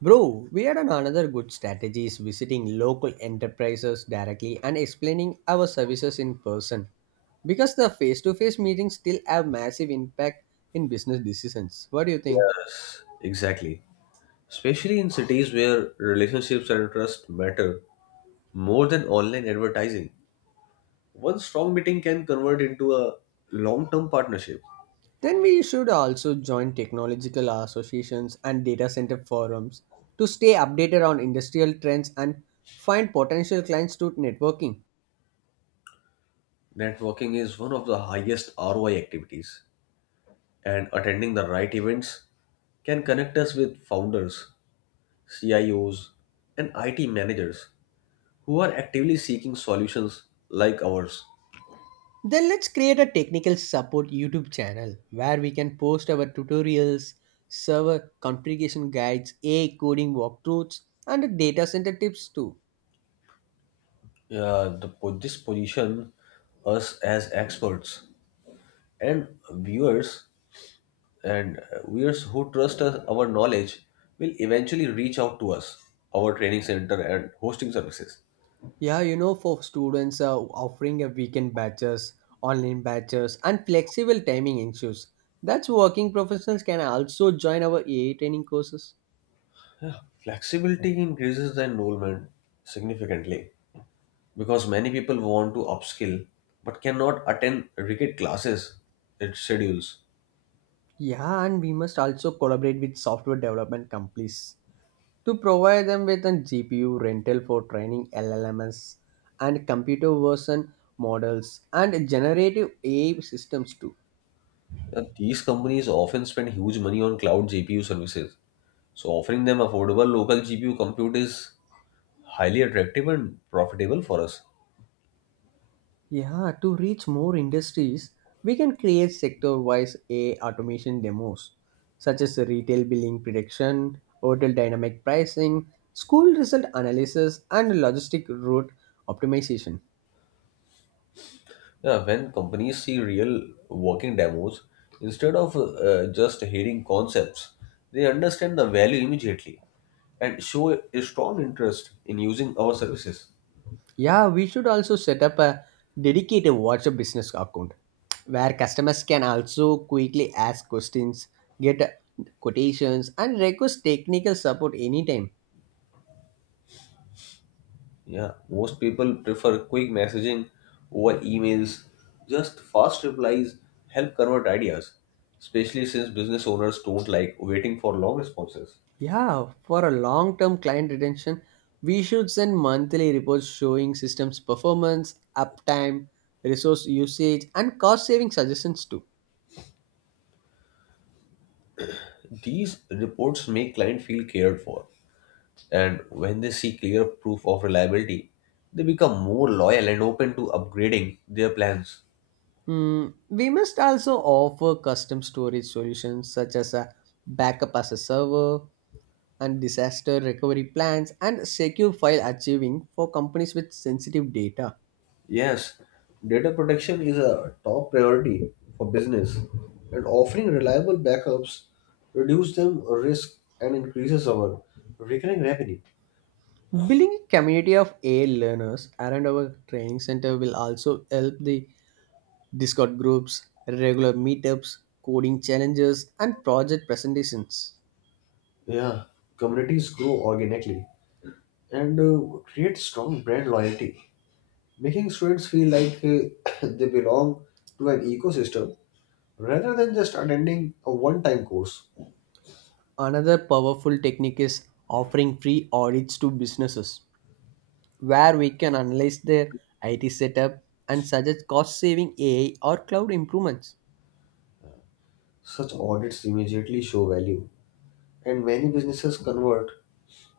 Bro, we had another good strategy is visiting local enterprises directly and explaining our services in person because the face-to-face meetings still have massive impact in business decisions. What do you think? Yes, exactly. Especially in cities where relationships and trust matter more than online advertising. One strong meeting can convert into a long term partnership. Then we should also join technological associations and data center forums to stay updated on industrial trends and find potential clients through networking. Networking is one of the highest ROI activities, and attending the right events can connect us with founders, CIOs, and IT managers who are actively seeking solutions like ours. Then let's create a technical support YouTube channel where we can post our tutorials, server configuration guides, AI coding walkthroughs, and data center tips too. Yeah, this position us as experts and viewers and viewers who trust us, our knowledge will eventually reach out to us our training center and hosting services. Yeah, you know, for students offering a weekend batches, online batches, and flexible timing issues. That's working professionals can also join our AI training courses. Flexibility increases the enrollment significantly because many people want to upskill but cannot attend rigid classes it schedules. Yeah, and we must also collaborate with software development companies to provide them with a GPU rental for training LLMs and computer version models and generative AI systems too. These companies often spend huge money on cloud gpu services, so offering them affordable local gpu compute is highly attractive and profitable for us. Yeah, to reach more industries, we can create sector-wise AI automation demos such as retail billing prediction, hotel dynamic pricing, school result analysis, and logistic route optimization. Yeah, when companies see real working demos instead of just hearing concepts, they understand the value immediately and show a strong interest in using our services. Yeah, we should also set up a dedicated WhatsApp business account where customers can also quickly ask questions, get quotations, and request technical support anytime. Yeah, most people prefer quick messaging over emails. Just fast replies help convert ideas, especially since business owners don't like waiting for long responses. Yeah, for a long term client retention, we should send monthly reports showing systems performance, uptime, resource usage, and cost saving suggestions too. These reports make client feel cared for. And when they see clear proof of reliability, they become more loyal and open to upgrading their plans. Hmm, we must also offer custom storage solutions such as a backup as a server and disaster recovery plans and secure file archiving for companies with sensitive data. Yes, data protection is a top priority for business, and offering reliable backups reduces them risk and increases our recurring revenue. Building a community of AI learners around our training center will also help the Discord groups, regular meetups, coding challenges, and project presentations. Yeah, communities grow organically and create strong brand loyalty, making students feel like they belong to an ecosystem rather than just attending a one-time course. Another powerful technique is offering free audits to businesses, where we can analyze their IT setup and suggest cost saving AI or cloud improvements. Such audits immediately show value, and many businesses convert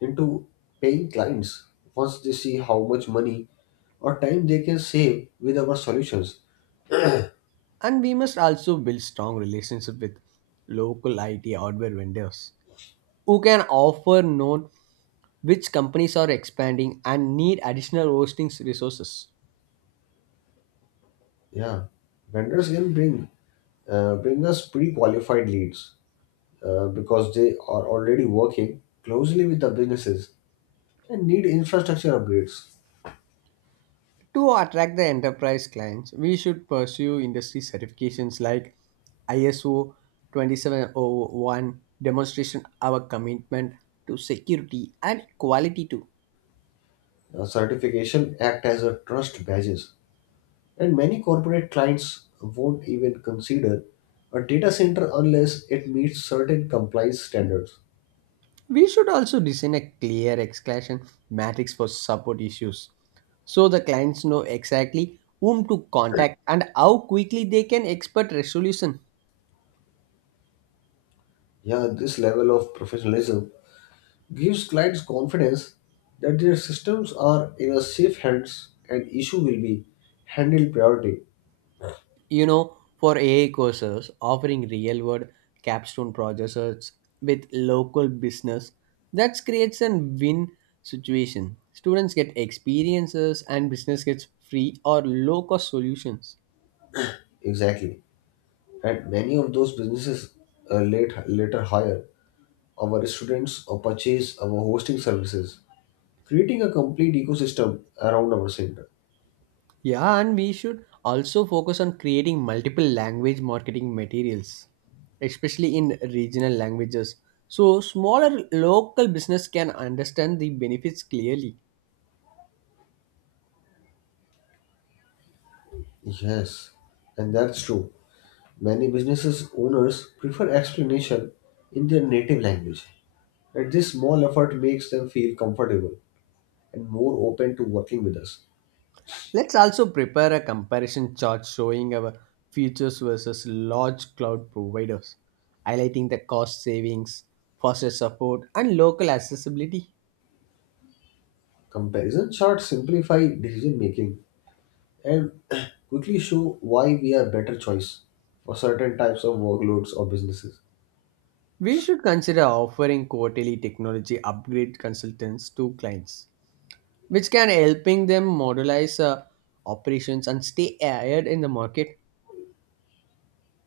into paying clients once they see how much money or time they can save with our solutions. And we must also build strong relationship with local IT hardware vendors who can offer known which companies are expanding and need additional hosting resources. Yeah, vendors can bring bring us pre-qualified leads because they are already working closely with the businesses and need infrastructure upgrades. To attract the enterprise clients, we should pursue industry certifications like ISO 2701 demonstration our commitment to security and quality too. Certification act as a trust badges. And many corporate clients won't even consider a data center unless it meets certain compliance standards. We should also design a clear exclusion matrix for support issues so the clients know exactly whom to contact and how quickly they can expect resolution. Yeah, this level of professionalism gives clients confidence that their systems are in a safe hands and issue will be handled priority. You know, for AI courses offering real world capstone projects with local business, that creates a win situation. Students get experiences and business gets free or low cost solutions. Exactly. And many of those businesses later hire our students or purchase our hosting services, creating a complete ecosystem around our center. Yeah, and we should also focus on creating multiple language marketing materials, especially in regional languages. So smaller local business can understand the benefits clearly. Yes, and that's true. Many businesses owners prefer explanation in their native language, and this small effort makes them feel comfortable and more open to working with us. Let's also prepare a comparison chart showing our futures versus large cloud providers, highlighting the cost savings, faster support, and local accessibility. Comparison charts simplify decision making and quickly show why we are better choice for certain types of workloads or businesses. We should consider offering quarterly technology upgrade consultants to clients which can helping them modelize operations and stay ahead in the market.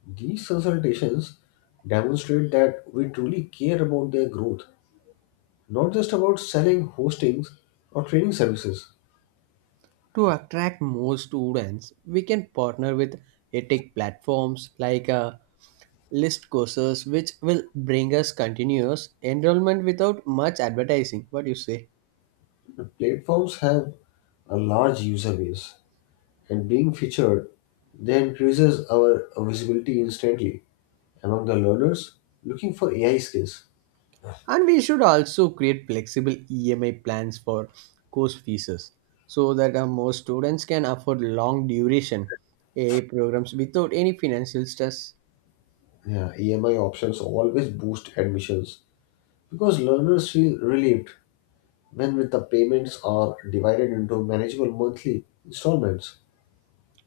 These consultations demonstrate that we truly care about their growth, not just about selling hostings or training services. To attract more students, we can partner with edtech platforms like list courses which will bring us continuous enrollment without much advertising. What do you say? The platforms have a large user base, and being featured, they increases our visibility instantly among the learners looking for AI skills. And we should also create flexible emi plans for course fees so that more students can afford long duration a A programs without any financial stress. Yeah, EMI options always boost admissions because learners feel relieved when with the payments are divided into manageable monthly installments.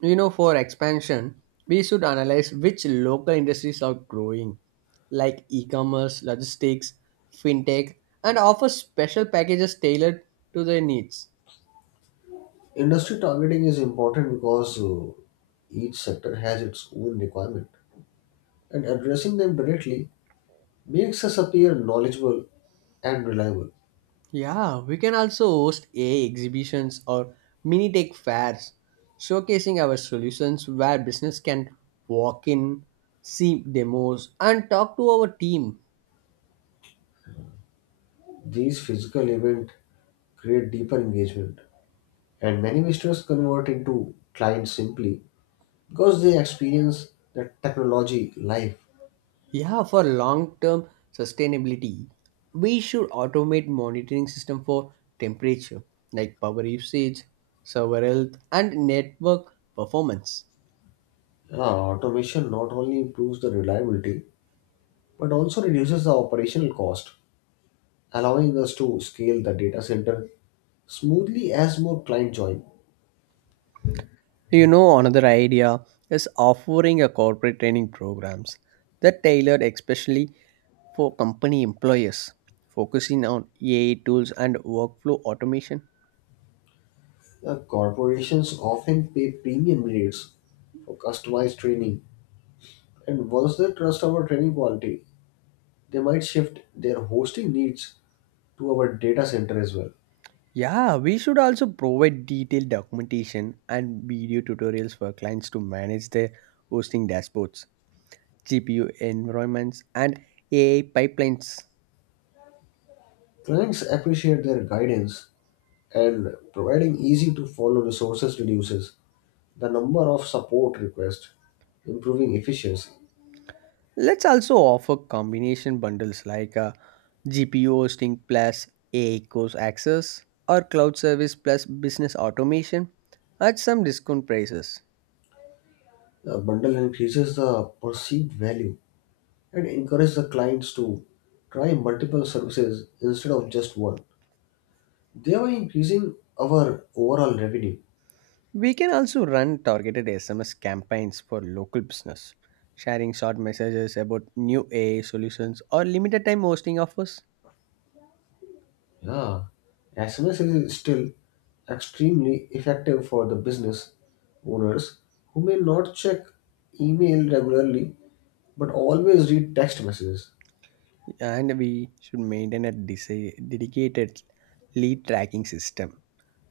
You know, for expansion, we should analyze which local industries are growing, like e commerce, logistics, fintech, and offer special packages tailored to their needs. Industry targeting is important because each sector has its own requirement, and addressing them directly makes us appear knowledgeable and reliable. Yeah, we can also host AI exhibitions or mini tech fairs, showcasing our solutions where business can walk in, see demos, and talk to our team. These physical event create deeper engagement. And many visitors convert into clients simply because they experience the technology live. Yeah, for long-term sustainability, we should automate monitoring system for temperature, like power usage, server health, and network performance. Uh, Automation not only improves the reliability but also reduces the operational cost, allowing us to scale the data center smoothly as more clients join. You know, another idea is offering a corporate training programs that tailored especially for company employers, focusing on AI tools and workflow automation. The corporations often pay premium rates for customized training, and once they trust our training quality, they might shift their hosting needs to our data center as well. Yeah, we should also provide detailed documentation and video tutorials for clients to manage their hosting dashboards, GPU environments, and AI pipelines. Clients appreciate their guidance, and providing easy to follow resources reduces the number of support requests, improving efficiency. Let's also offer combination bundles like GPU hosting plus AI course access or cloud service plus business automation at some discount prices. The bundle increases the perceived value and encourages the clients to try multiple services instead of just one, thereby increasing our overall revenue. We can also run targeted SMS campaigns for local business, sharing short messages about new AI solutions or limited time hosting offers. Yeah, SMS is still extremely effective for the business owners who may not check email regularly but always read text messages. And we should maintain a dedicated lead tracking system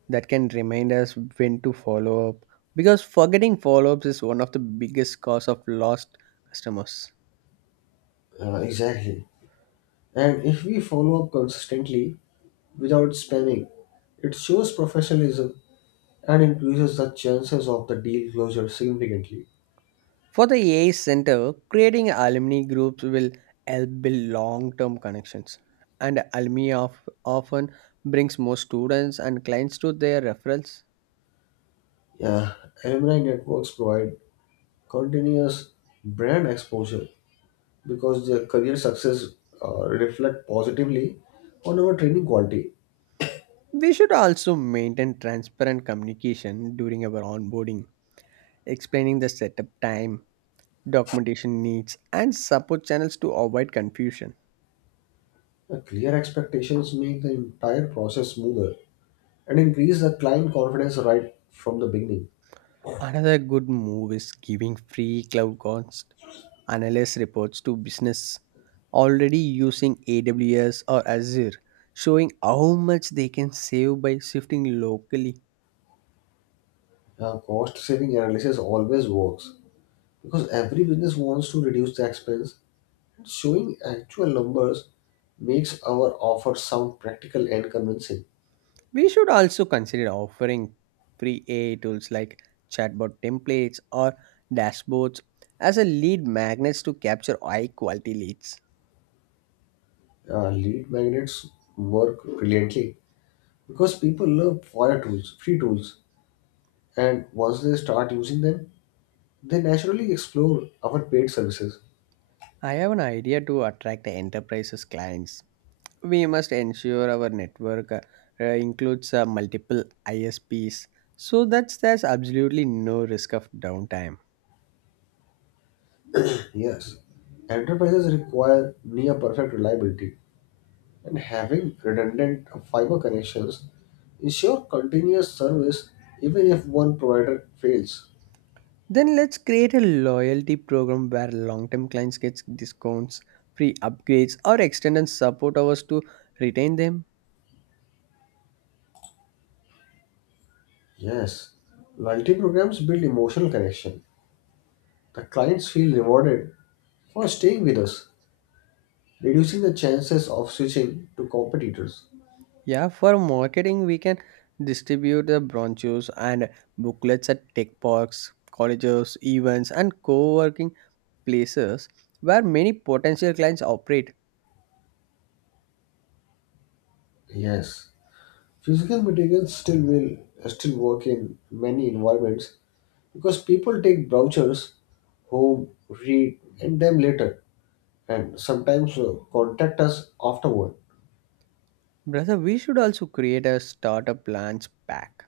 that can remind us when to follow up because forgetting follow ups is one of the biggest cause of lost customers. Exactly. And if we follow up consistently without spamming, it shows professionalism and increases the chances of the deal closure significantly. For the AI Center, creating alumni groups will help build long term connections. And alumni of, often brings more students and clients to their referrals. Yeah, alumni networks provide continuous brand exposure because the career success reflect positively on our training quality. We should also maintain transparent communication during our onboarding, explaining the setup time, documentation needs, and support channels to avoid confusion. Clear expectations make the entire process smoother and increase the client confidence right from the beginning. Another good move is giving free cloud cons analyst reports to business already using AWS or Azure, showing how much they can save by shifting locally. Cost saving analysis always works because every business wants to reduce the expense. Showing actual numbers makes our offer sound practical and convincing. We should also consider offering free AI tools like chatbot templates or dashboards as a lead magnets to capture high quality leads. Lead magnets work brilliantly because people love fire tools, free tools, and once they start using them, they naturally explore our paid services. I have an idea to attract the enterprises clients. We must ensure our network includes multiple ISPs so that there's absolutely no risk of downtime. Yes, enterprises require near perfect reliability, and having redundant fiber connections ensure continuous service even if one provider fails. Then let's create a loyalty program where long-term clients get discounts, free upgrades, or extended support hours to retain them. Yes, loyalty programs build emotional connection. The clients feel rewarded for staying with us, reducing the chances of switching to competitors. Yeah, for marketing, we can distribute the brochures and booklets at tech parks, colleges, events, and co-working places where many potential clients operate. Yes. Physical materials still work in many environments because people take brochures home, read, and them later, and sometimes contact us afterward. Brother, we should also create a startup plans pack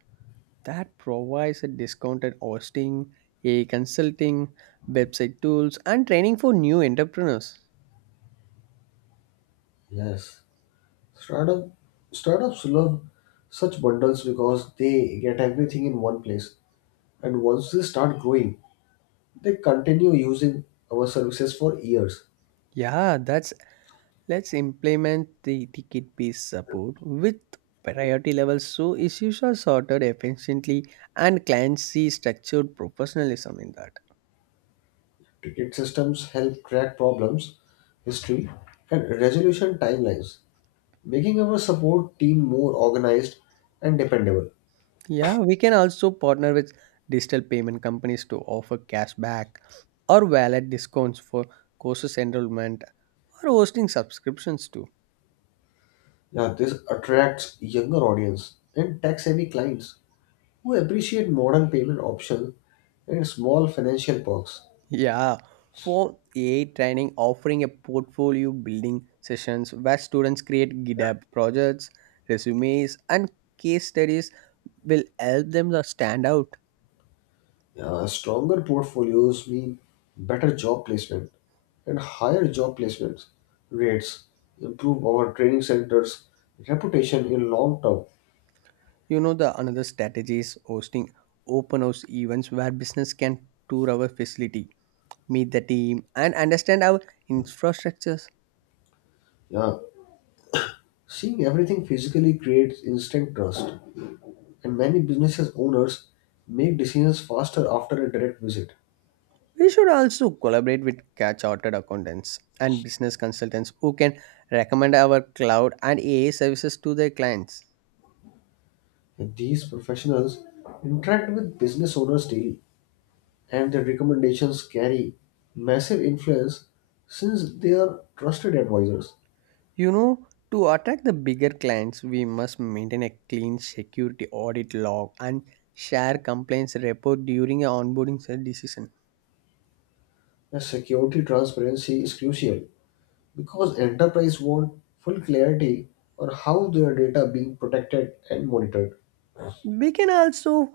that provides a discounted hosting, a consulting, website tools, and training for new entrepreneurs. Yes, startup startups love such bundles because they get everything in one place, and once they start growing, they continue using our services for years. Yeah, that's, let's implement the ticket based support with priority levels so issues are sorted efficiently and clients see structured professionalism in that. Ticket systems help track problems, history, and resolution timelines, making our support team more organized and dependable. Yeah, we can also partner with digital payment companies to offer cashback or wallet discounts for courses enrollment or hosting subscriptions too. Now, this attracts younger audience and tax-savvy clients who appreciate modern payment options and small financial perks. Yeah, for AI training, offering a portfolio building sessions where students create GitHub projects, resumes, and case studies will help them to stand out. Stronger portfolios mean better job placement and higher job placement rates, improve our training centers' reputation in long term. You know, the another strategy is hosting open house events where business can tour our facility, meet the team, and understand our infrastructures. Yeah, seeing everything physically creates instant trust, and many businesses owners make decisions faster after a direct visit. We should also collaborate with chartered accountants and business consultants who can recommend our cloud and AI services to their clients. These professionals interact with business owners daily, and their recommendations carry massive influence since they are trusted advisors. You know, to attract the bigger clients, we must maintain a clean security audit log and share complaints report during a onboarding decision. The security transparency is crucial because enterprise want full clarity on how their data being protected and monitored. We can also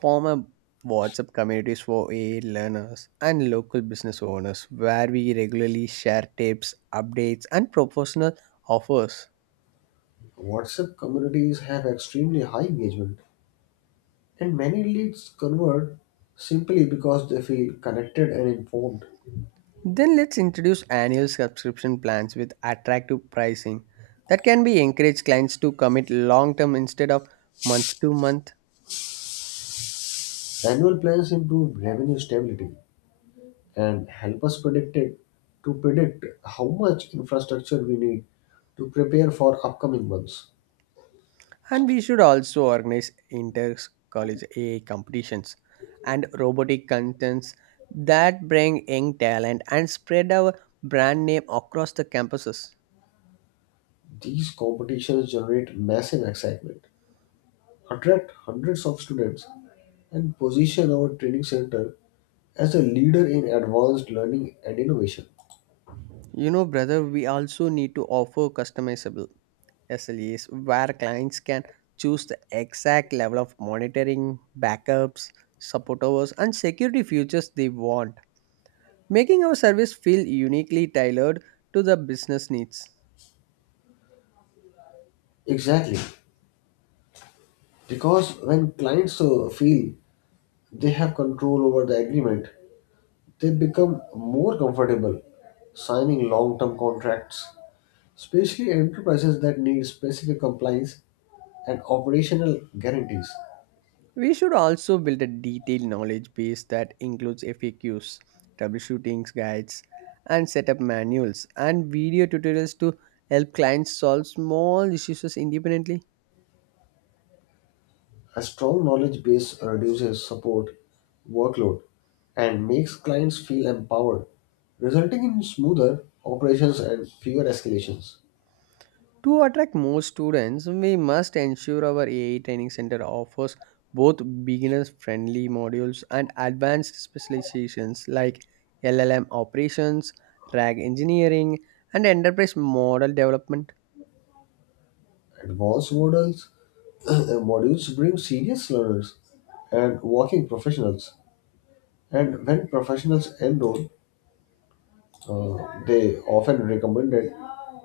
form a WhatsApp communities for AI learners and local business owners where we regularly share tips, updates, and professional offers. WhatsApp communities have extremely high engagement, and many leads convert simply because they feel connected and informed. Then let's introduce annual subscription plans with attractive pricing that can be encourage clients to commit long term instead of month to month. Annual plans improve revenue stability and help us predict it, to predict how much infrastructure we need to prepare for upcoming months. And we should also organize inter college AI competitions and robotic contests that bring young talent and spread our brand name across the campuses. These competitions generate massive excitement, attract hundreds of students, and position our training center as a leader in advanced learning and innovation. You know, brother, we also need to offer customizable SLAs where clients can choose the exact level of monitoring, backups, support hours, and security features they want, making our service feel uniquely tailored to the business needs. Exactly, because when clients feel they have control over the agreement, they become more comfortable signing long term contracts, especially enterprises that need specific compliance and operational guarantees. We should also build a detailed knowledge base that includes FAQs, troubleshooting guides, and setup manuals and video tutorials to help clients solve small issues independently. A strong knowledge base reduces support workload and makes clients feel empowered, resulting in smoother operations and fewer escalations. To attract more students, we must ensure our AI training center offers both beginner friendly modules and advanced specializations like LLM operations, RAG engineering, and enterprise model development. Advanced models modules bring serious learners and working professionals. And when professionals enroll, Uh, they often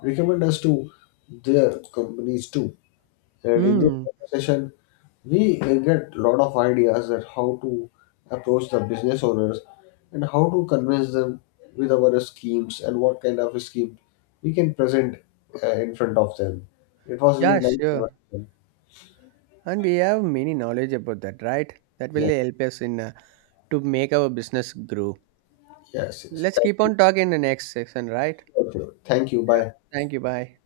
recommend us to their companies too. And in this Hmm, conversation, we get a lot of ideas that how to approach the business owners and how to convince them with our schemes and what kind of scheme we can present in front of them. It was really yeah, nice sure. conversation. And we have many knowledge about that, right? That will Yes, help us in to make our business grow. yes, yes. Let's Thank keep you. on talking in the next section, right? Okay. Thank you. Yeah. Bye. Thank you. Bye.